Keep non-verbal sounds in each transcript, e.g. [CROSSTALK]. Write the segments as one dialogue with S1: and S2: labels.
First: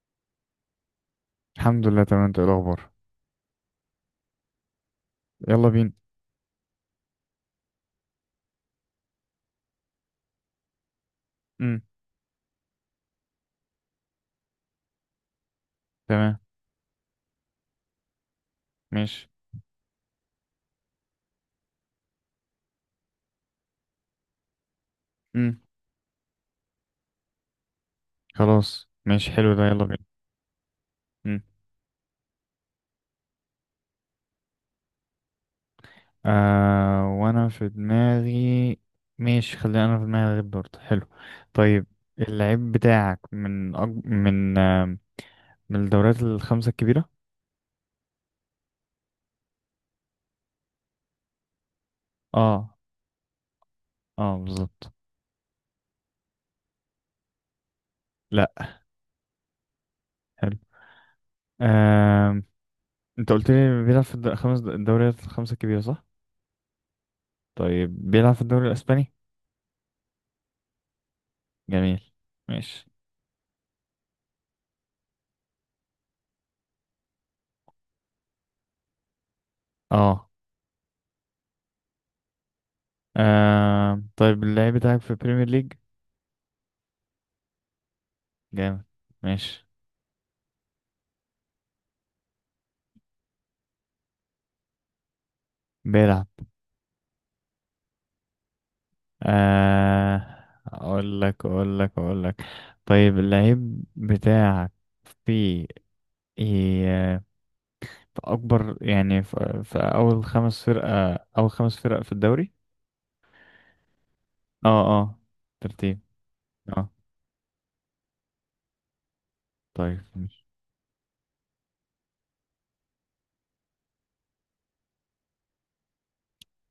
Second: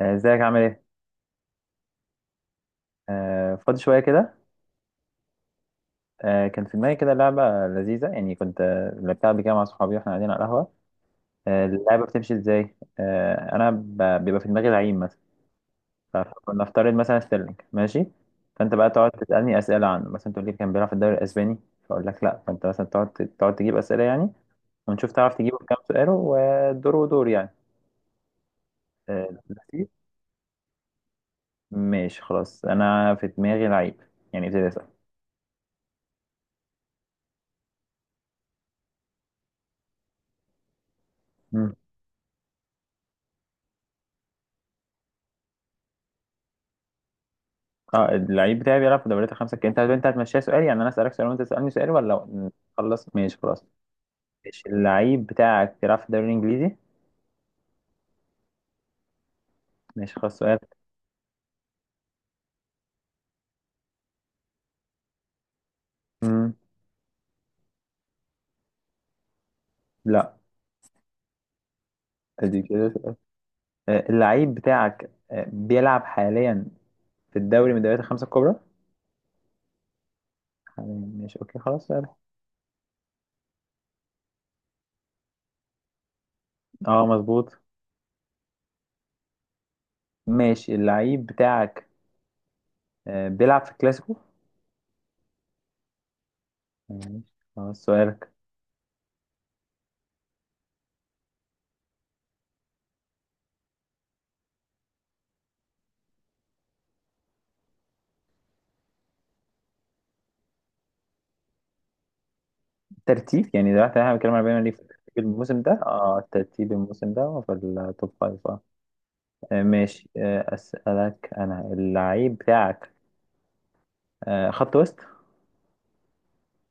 S1: ازيك عامل ايه؟
S2: الحمد لله تمام. انت ايه الاخبار؟
S1: فاضي شوية كده.
S2: يلا بينا.
S1: كان في دماغي كده لعبة لذيذة، يعني كنت لعبتها قبل كده مع صحابي واحنا قاعدين على القهوة.
S2: امم
S1: اللعبة بتمشي ازاي؟ بيبقى في دماغي لعيب مثلا،
S2: تمام.
S1: فنفترض مثلا ستيرلينج. ماشي؟ فأنت بقى تقعد
S2: ماشي.
S1: تسألني أسئلة عنه، مثلا تقول لي كان بيلعب في الدوري الأسباني، فأقول لك لأ، فأنت مثلا تقعد تجيب أسئلة يعني، ونشوف تعرف تجيبه
S2: امم
S1: في كام سؤال. ودور ودور يعني.
S2: خلاص
S1: آه،
S2: ماشي، حلو ده، يلا
S1: لذيذ؟
S2: بينا. امم
S1: ماشي خلاص، أنا في دماغي لعيب، يعني ابتدي
S2: آه وانا في دماغي. ماشي خلينا، انا في دماغي غير برضه حلو.
S1: أسأل.
S2: طيب اللعيب بتاعك من أج... من آه من الدوريات الخمسة الكبيرة.
S1: اه، اللعيب بتاعي بيلعب في دوريات الخمسة الكبرى. انت هتمشيها سؤال يعني، انا اسالك سؤال وانت تسالني سؤال ولا؟
S2: اه.
S1: خلص ماشي خلاص.
S2: اه
S1: ماشي،
S2: بالظبط.
S1: اللعيب بتاعك بيلعب في الدوري الانجليزي؟
S2: لا.
S1: ماشي خلاص،
S2: حلو.
S1: سؤال.
S2: آه، انت قلت لي بيلعب في الد- خمس الدوريات الخمسة الكبيرة صح؟
S1: مم.
S2: طيب بيلعب في الدوري الاسباني.
S1: لا،
S2: جميل.
S1: ادي
S2: ماشي.
S1: كده سؤال. اللعيب بتاعك بيلعب حاليا في الدوري من الدوريات الخمسة الكبرى
S2: اه.
S1: حاليا. ماشي اوكي خلاص سؤال.
S2: آه طيب اللعيب بتاعك في بريمير ليج.
S1: اه مظبوط.
S2: جامد. ماشي.
S1: ماشي، اللعيب بتاعك بيلعب في الكلاسيكو.
S2: بيلعب.
S1: ماشي خلاص سؤالك.
S2: آه، اقول لك. طيب اللعيب بتاعك في إيه، في اكبر يعني في اول خمس فرقة، اول خمس فرق في الدوري.
S1: ترتيب يعني دلوقتي احنا بنتكلم على بينا ليه،
S2: اه. اه
S1: في الموسم ده؟
S2: ترتيب.
S1: اه، ترتيب
S2: اه.
S1: الموسم ده في التوب فايف.
S2: طيب
S1: ماشي.
S2: ماشي.
S1: أسألك أنا، اللعيب بتاعك خط وسط؟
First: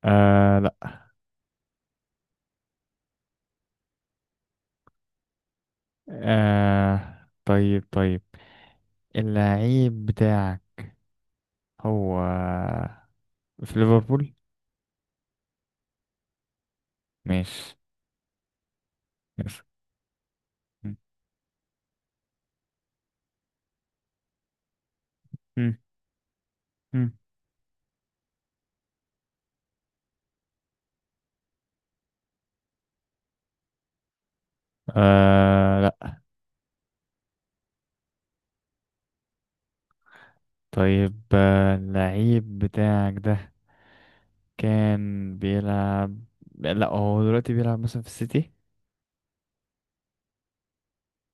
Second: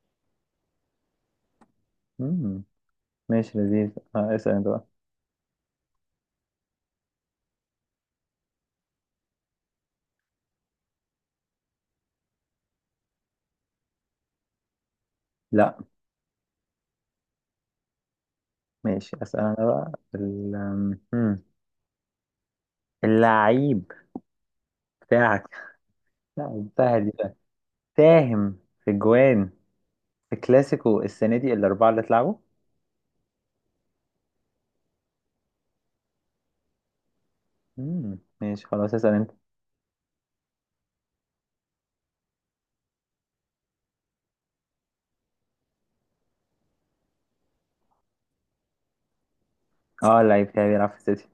S2: آه لا.
S1: مم، ماشي لذيذ. اسأل أنت بقى.
S2: آه طيب اللعيب بتاعك هو في ليفربول.
S1: لا.
S2: ماشي.
S1: ماشي أسأل أنا بقى. اللعيب بتاعك؟
S2: مم.
S1: لا سهل دي
S2: مم.
S1: بقى. ساهم في جوان، في كلاسيكو السنة دي الأربعة اللي اتلعبوا.
S2: آه لا.
S1: مم، ماشي خلاص اسأل أنت.
S2: طيب آه، اللعيب بتاعك ده كان بيلعب، لا هو دلوقتي بيلعب مثلا في السيتي.
S1: اه، اللعيب بتاعي بيلعب في السيتي.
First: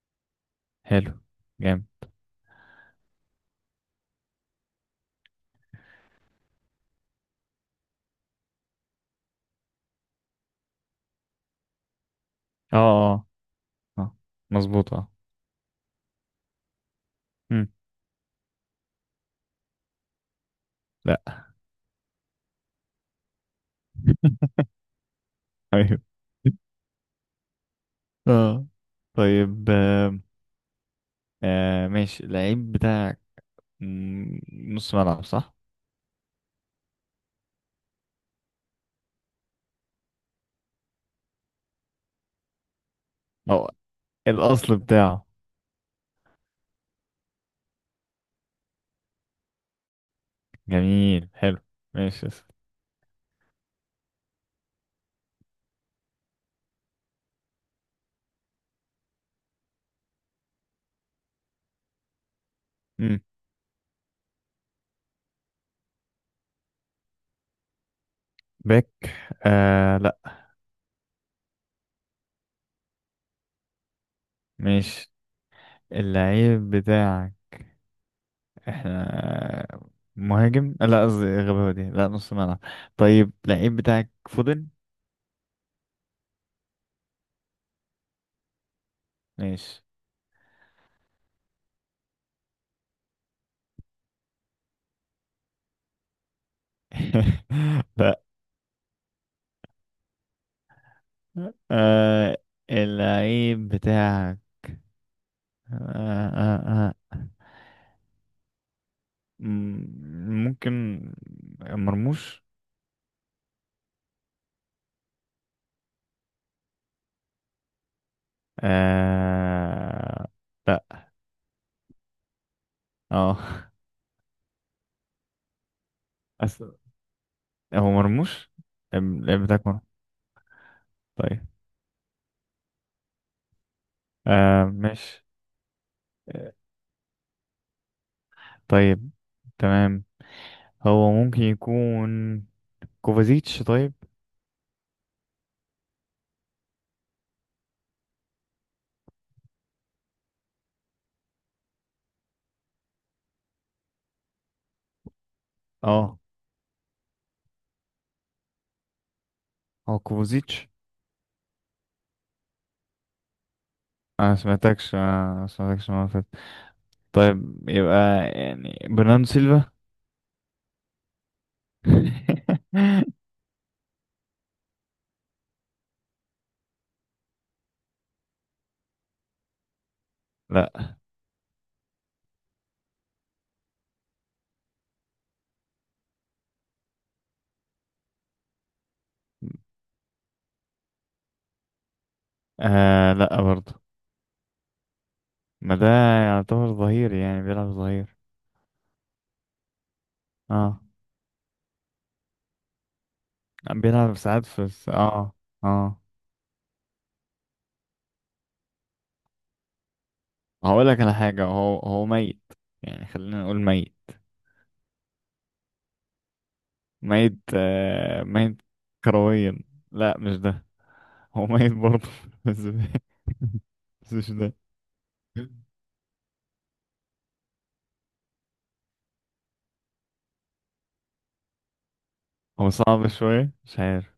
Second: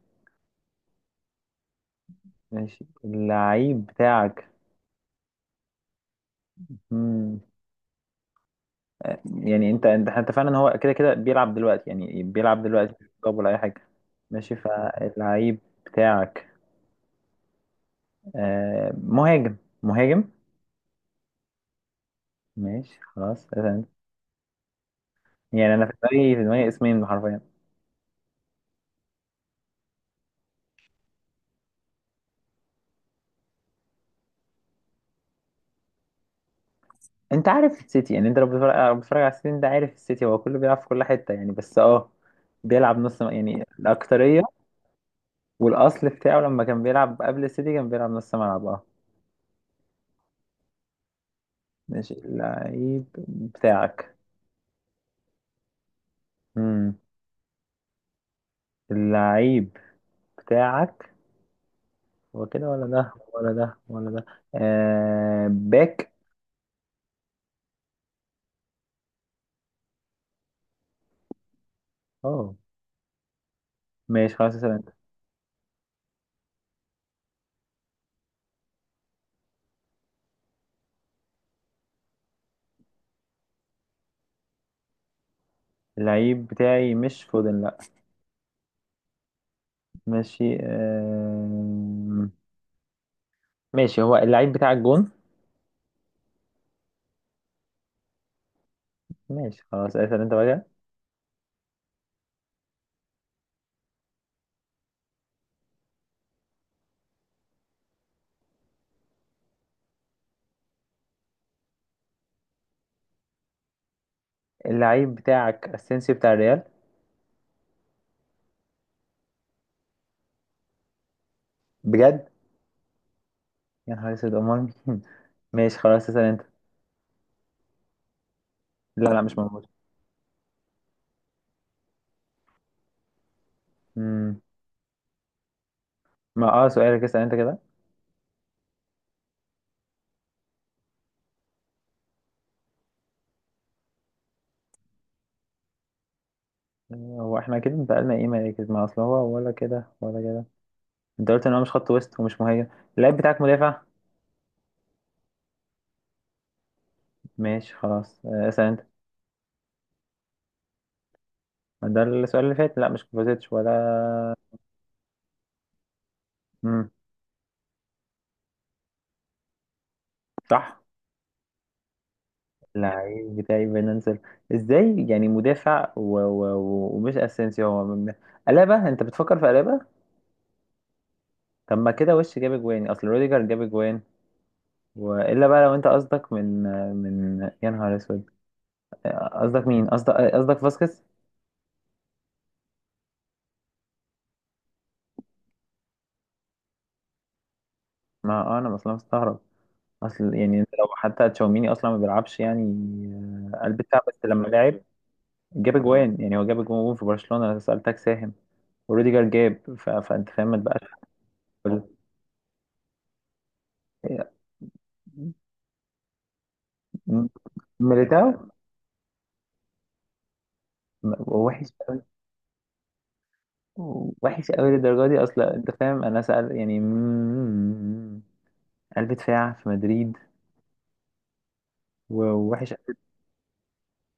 S2: حلو. جامد.
S1: ماشي، اللعيب بتاعك. مم. يعني انت فعلا هو كده بيلعب دلوقتي، يعني بيلعب
S2: اه.
S1: دلوقتي
S2: اه.
S1: طب ولا اي حاجه؟
S2: اه
S1: ماشي،
S2: مظبوط. اه.
S1: فاللعيب بتاعك
S2: مم.
S1: مهاجم، مهاجم؟
S2: لا.
S1: ماشي خلاص تمام.
S2: [LAUGHS]
S1: يعني انا في
S2: ايوه.
S1: دماغي في دماغي اسمين حرفيا.
S2: اه. طيب. ماشي اللعيب بتاعك مم، نص ملعب صح؟
S1: انت عارف السيتي يعني، انت لو بتتفرج على السيتي ده، عارف السيتي هو كله بيلعب في كل حته يعني، بس اه، يعني
S2: اه
S1: الاكتريه.
S2: الأصل بتاعه.
S1: والاصل بتاعه لما كان بيلعب قبل السيتي كان بيلعب نص ملعب اه.
S2: جميل حلو.
S1: ماشي
S2: ماشي يا سيدي.
S1: اللعيب بتاعك. امم اللعيب بتاعك، هو كده ولا ده
S2: مم.
S1: ولا ده ولا ده؟ باك؟
S2: باك؟ آه لا.
S1: اه ماشي خلاص اسأل انت.
S2: ماشي اللعيب بتاعك احنا مهاجم، لا قصدي غباوة دي، لا نص ملعب. طيب لعيب بتاعك فودن؟
S1: اللعيب بتاعي مش فودن، لا.
S2: ماشي.
S1: ماشي. آه، ماشي. هو اللعيب بتاعك جون؟
S2: [LAUGHS] لا.
S1: ماشي خلاص اسأل انت بقى.
S2: آه، اللعيب بتاعك آه آه آه. ممكن مرموش؟
S1: اللعيب بتاعك اسينسيو بتاع الريال؟
S2: آه لا.
S1: بجد؟
S2: اه.
S1: يا نهار اسود، امال مين؟ [LAUGHS] ماشي خلاص اسأل انت.
S2: أس... هو مرموش؟
S1: لا لا، مش
S2: اللعيب
S1: موجود.
S2: بتاعك مرموش. طيب.
S1: مم.
S2: آه ماشي.
S1: ما اه، سؤالك اسأل انت كده.
S2: طيب تمام، هو ممكن يكون كوفازيتش؟ طيب.
S1: آه، هو احنا كده انتقلنا ايه مراكز؟ ما اصل هو ولا كده ولا كده؟ انت قلت ان هو مش خط وسط ومش مهاجم. اللعيب بتاعك مدافع؟
S2: اه
S1: ماشي خلاص. اسأل انت.
S2: هو كوفوزيتش.
S1: ده السؤال اللي فات، لا مش كوفازيتش ولا.
S2: انا ما سمعتكش المره اللي فاتت.
S1: مم.
S2: طيب يبقى يعني برناردو سيلفا.
S1: صح.
S2: [LAUGHS]
S1: اللعيب بتاعي فينانسيال؟ ازاي يعني مدافع ومش اسينسيو؟ ألابا؟ انت بتفكر في ألابا؟
S2: لا.
S1: طب ما كده وش جاب اجوان، اصل روديجر جاب اجوان. والا بقى، لو انت قصدك من يا نهار اسود، قصدك مين؟ قصدك فاسكيز؟
S2: آه لا برضه، ما ده يعتبر ظهير يعني بيلعب ظهير.
S1: ما انا اصلا مستغرب، اصل يعني انت
S2: اه
S1: لو حتى تشاوميني اصلا ما بيلعبش يعني، قلب دفاع
S2: بيلعب
S1: بس
S2: ساعات
S1: لما
S2: في
S1: لعب جاب
S2: اه.
S1: اجوان. يعني هو جاب اجوان في برشلونة، انا سألتك ساهم. وروديجر جاب، فانت فاهم ما تبقاش.
S2: هقول لك على حاجه، هو ميت، يعني خلينا نقول ميت.
S1: م-
S2: ميت آه
S1: ميليتاو؟
S2: ميت. كرويا؟ لا مش ده.
S1: م-
S2: هو
S1: وحش
S2: ميت
S1: قوي،
S2: برضه [LAUGHS] بس. بس مش
S1: وحش
S2: ده.
S1: قوي للدرجة دي اصلا؟ انت فاهم انا سأل يعني، قلب دفاع في مدريد
S2: هو
S1: ووحش.
S2: صعب شويه، مش عارف.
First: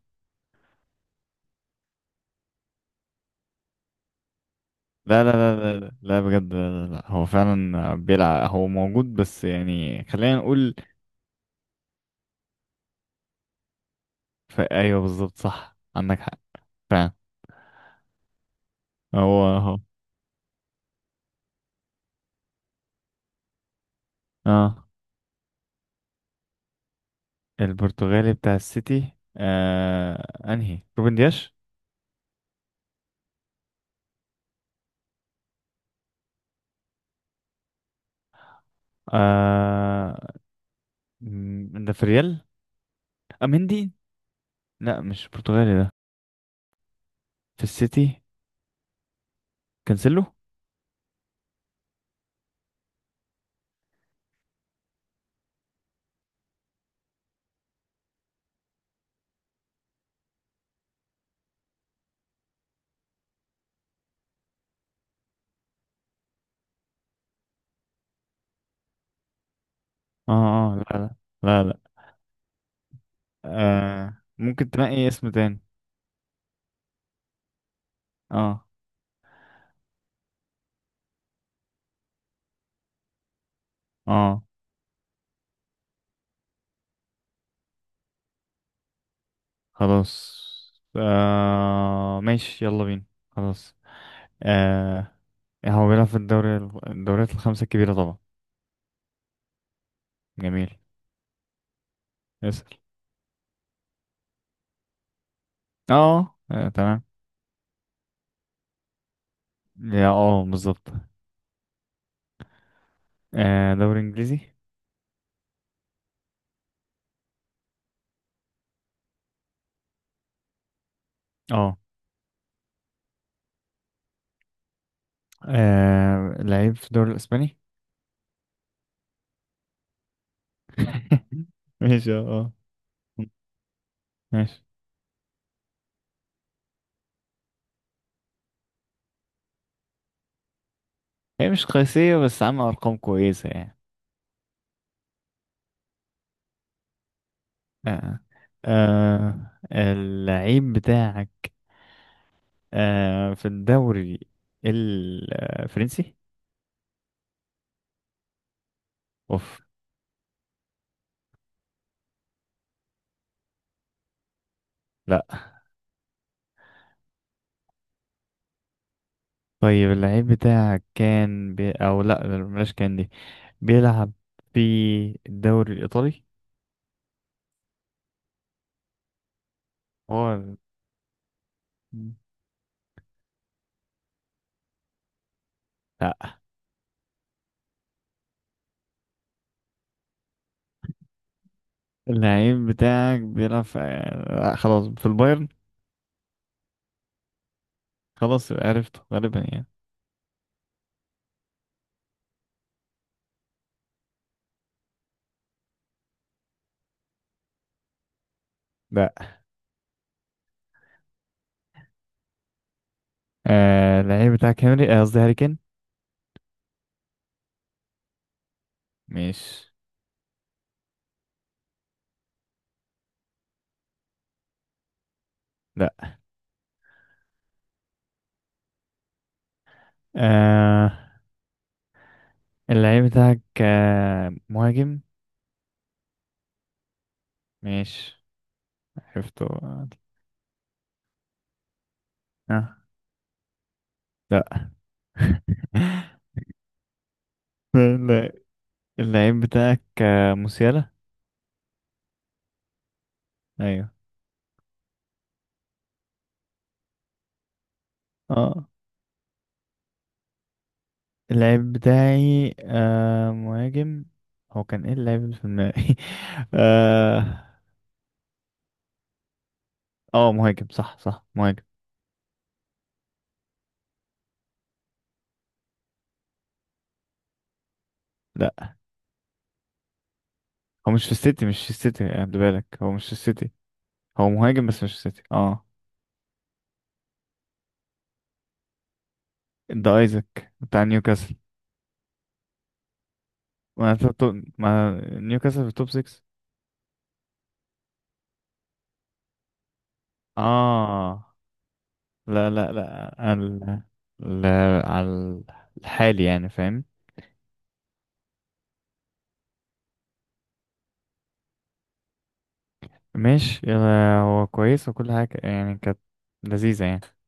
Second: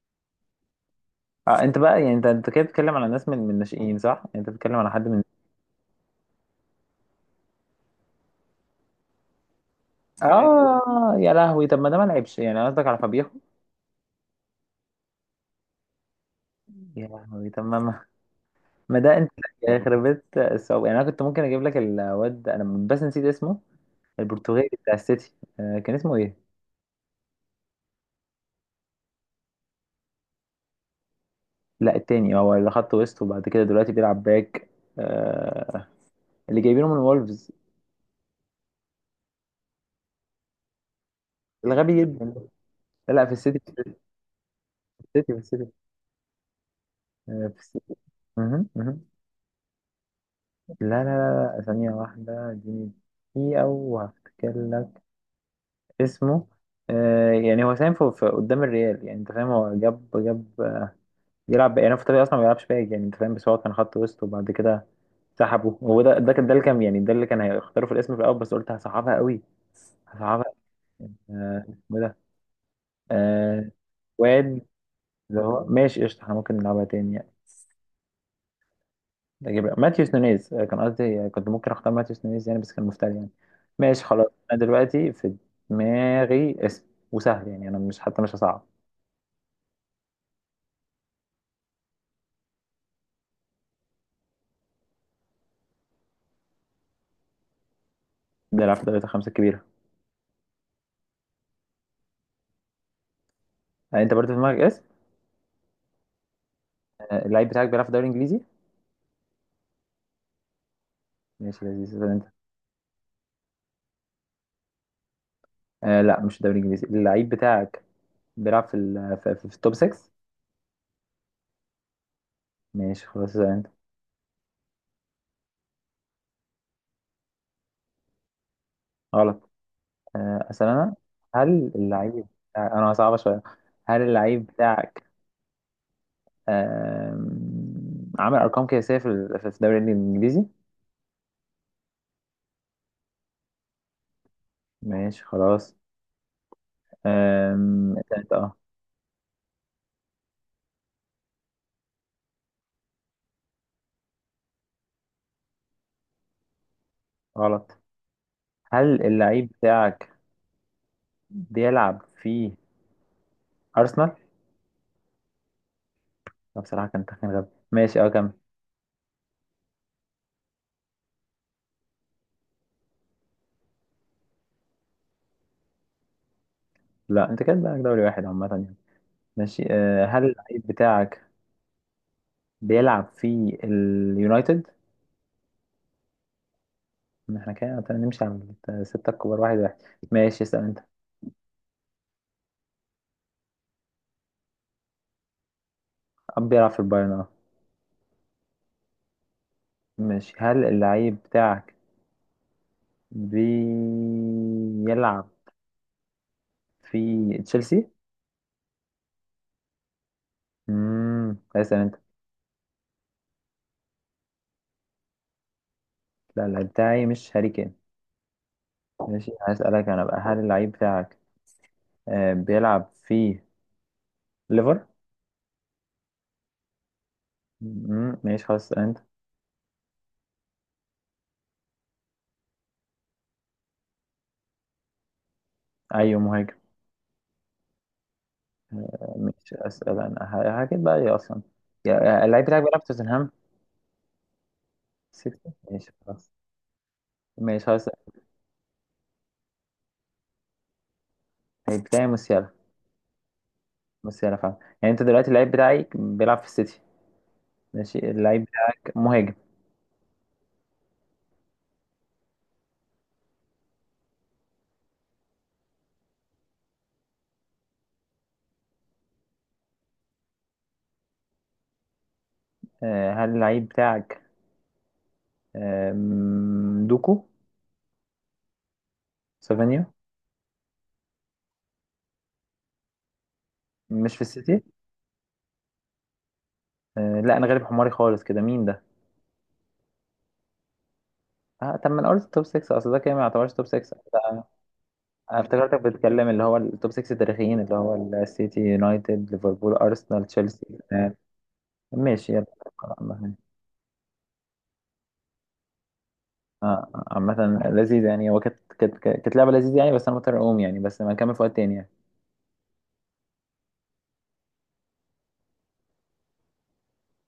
S1: آه انت بقى يعني، انت كده بتتكلم على ناس من الناشئين صح؟ يعني انت بتتكلم على حد من
S2: لا بجد، لا هو فعلا بيلعب، هو موجود، بس يعني خلينا نقول
S1: اه؟ يا لهوي. طب ما ده ما لعبش يعني؟ قصدك على فابيخو؟
S2: ايوه بالظبط، صح عندك حق،
S1: يا
S2: فعلا.
S1: لهوي، طب ما ما ده انت
S2: هو
S1: يخرب بيت الصعوبة. يعني انا كنت ممكن اجيب لك الواد ده، انا بس نسيت اسمه، البرتغالي
S2: اه
S1: بتاع السيتي. كان اسمه ايه؟
S2: البرتغالي بتاع السيتي. آه انهي، روبن دياش؟
S1: لا التاني، هو اللي خط وسط وبعد كده دلوقتي بيلعب باك. آه، اللي جايبينه من وولفز،
S2: آه، ده
S1: الغبي
S2: في
S1: جدا
S2: ريال.
S1: ده. لا لا، في السيتي
S2: اميندي؟
S1: في
S2: لا مش
S1: السيتي في السيتي.
S2: برتغالي ده.
S1: آه، في
S2: في
S1: السيتي
S2: السيتي.
S1: مهم، مهم.
S2: كانسيلو.
S1: لا لا لا لا، ثانية واحدة اديني، دقيقة وهفتكر لك اسمه. يعني هو ساهم في قدام الريال يعني، انت فاهم، هو جاب جاب. يلعب يعني، هو في الطبيعي اصلا ما بيلعبش باك يعني، انت فاهم، بس هو كان خط وسط وبعد كده سحبه. هو ده، ده كان ده اللي كان يعني، ده اللي كان هيختاروا في الاسم في الاول، بس قلت هصعبها قوي.
S2: اه.
S1: هصعبها.
S2: اه. لا لا لا لا
S1: اسمه إيه ده؟ آه،
S2: آه
S1: واد
S2: ممكن تنقي اسم
S1: اللي
S2: تاني.
S1: هو. ماشي قشطة، احنا ممكن نلعبها تاني يعني.
S2: اه.
S1: اجيب ماتيوس نونيز. كان قصدي، كنت ممكن اختار ماتيوس نونيز يعني، بس كان مفتري يعني. ماشي خلاص.
S2: اه.
S1: انا دلوقتي في دماغي اسم، وسهل يعني، انا مش حتى مش هصعب.
S2: خلاص. آه ماشي يلا بينا. خلاص. آه، هو بيلعب في الدوري، الدوريات الخمسة الكبيرة طبعا.
S1: بيلعب في دوري الخمسة الكبيرة.
S2: جميل. اسأل.
S1: انت برضه في دماغك اسم.
S2: اه. آه، تمام.
S1: اللعيب بتاعك بيلعب في الدوري الانجليزي؟
S2: يا اه بالظبط.
S1: ماشي لذيذ ده انت.
S2: آه دوري انجليزي.
S1: آه لا، مش الدوري الانجليزي. اللعيب بتاعك بيلعب في التوب 6.
S2: اه.
S1: ماشي خلاص زي انت.
S2: آه، لعيب في الدوري الاسباني.
S1: غلط. اسال انا
S2: [LAUGHS]
S1: هل
S2: ماشي. اه.
S1: اللعيب.
S2: آه.
S1: انا صعبه شويه. هل اللعيب
S2: ماشي.
S1: بتاعك عامل ارقام قياسيه في الدوري الانجليزي؟
S2: هي مش قياسية بس عاملة ارقام كويسة يعني.
S1: ماشي خلاص. اسال
S2: آه.
S1: انت اه.
S2: اللعيب بتاعك آه في الدوري الفرنسي.
S1: غلط. هل اللعيب
S2: اوف.
S1: بتاعك بيلعب في ارسنال؟
S2: لا.
S1: لا، بصراحه كان تخمين غبي. ماشي اه كمل.
S2: طيب اللعيب بتاعك كان بي... او لا بلاش كان دي بيلعب في الدوري الإيطالي.
S1: لا انت كده بقى دوري واحد عامه يعني. ماشي، هل
S2: هو.
S1: اللعيب بتاعك بيلعب في اليونايتد؟
S2: لا
S1: ما احنا كده نمشي على الستة الكبار واحد واحد. ماشي اسأل انت.
S2: اللعيب بتاعك بيلعب في، لا خلاص، في البايرن.
S1: أب بيلعب في البايرن اه.
S2: خلاص يبقى عرفته غالبا يعني.
S1: ماشي، هل اللعيب بتاعك بيلعب في تشيلسي؟
S2: لا.
S1: اسأل انت.
S2: آه اللعيب بتاعك هنري، آه قصدي هاري كين.
S1: لا، اللعيب بتاعي مش هاري كين. ماشي،
S2: مش.
S1: هسألك انا بقى. هل اللعيب بتاعك بيلعب في ليفر؟
S2: لا.
S1: ماشي خلاص اسأل انت.
S2: آه اللعيب بتاعك آه مهاجم،
S1: ايوه مهاجم.
S2: مش عرفته.
S1: ماشي اسأل انا، هكذا بقى ايه اصلا، اللعيب بتاعك
S2: آه
S1: بيلعب في توتنهام؟
S2: لا.
S1: سيتي. ماشي خلاص، ماشي خلاص.
S2: [LAUGHS] لا. اللعيب بتاعك آه، موسيالا.
S1: اللعيب بتاعي موسيالا.
S2: ايوه.
S1: بس انا فاهم يعني، انت دلوقتي اللعيب بتاعك بيلعب في السيتي. ماشي، اللعيب
S2: اه
S1: بتاعك مهاجم.
S2: اللعيب بتاعي آه مهاجم. هو كان ايه اللعيب اللي في دماغي؟ [LAUGHS] اه. اه مهاجم صح، صح مهاجم.
S1: هل اللعيب بتاعك دوكو؟
S2: لا
S1: سافانيا؟
S2: هو مش في السيتي، مش في السيتي، خد بالك هو مش في السيتي.
S1: مش في
S2: هو
S1: السيتي؟
S2: مهاجم بس مش في السيتي. اه
S1: لا انا غالب حماري خالص كده، مين ده؟
S2: ده ايزاك بتاع نيوكاسل.
S1: آه طب ما انا قلت توب 6، اصل ده كده ما يعتبرش توب
S2: ما
S1: 6.
S2: أنت ما
S1: أنا
S2: نيوكاسل في
S1: افتكرتك
S2: التوب 6.
S1: بتتكلم اللي هو التوب 6 التاريخيين، اللي هو السيتي، يونايتد، ليفربول، ارسنال، تشيلسي. آه،
S2: اه.
S1: ماشي يلا،
S2: لا لا لا
S1: عامة.
S2: ال... ال... على الحالي يعني فاهم.
S1: عامة لذيذ يعني، هو كانت لعبة لذيذة يعني، بس انا مضطر اقوم يعني، بس ما نكمل في وقت تاني يعني.
S2: ماشي يلا، هو كويس وكل حاجة يعني، كانت لذيذة يعني.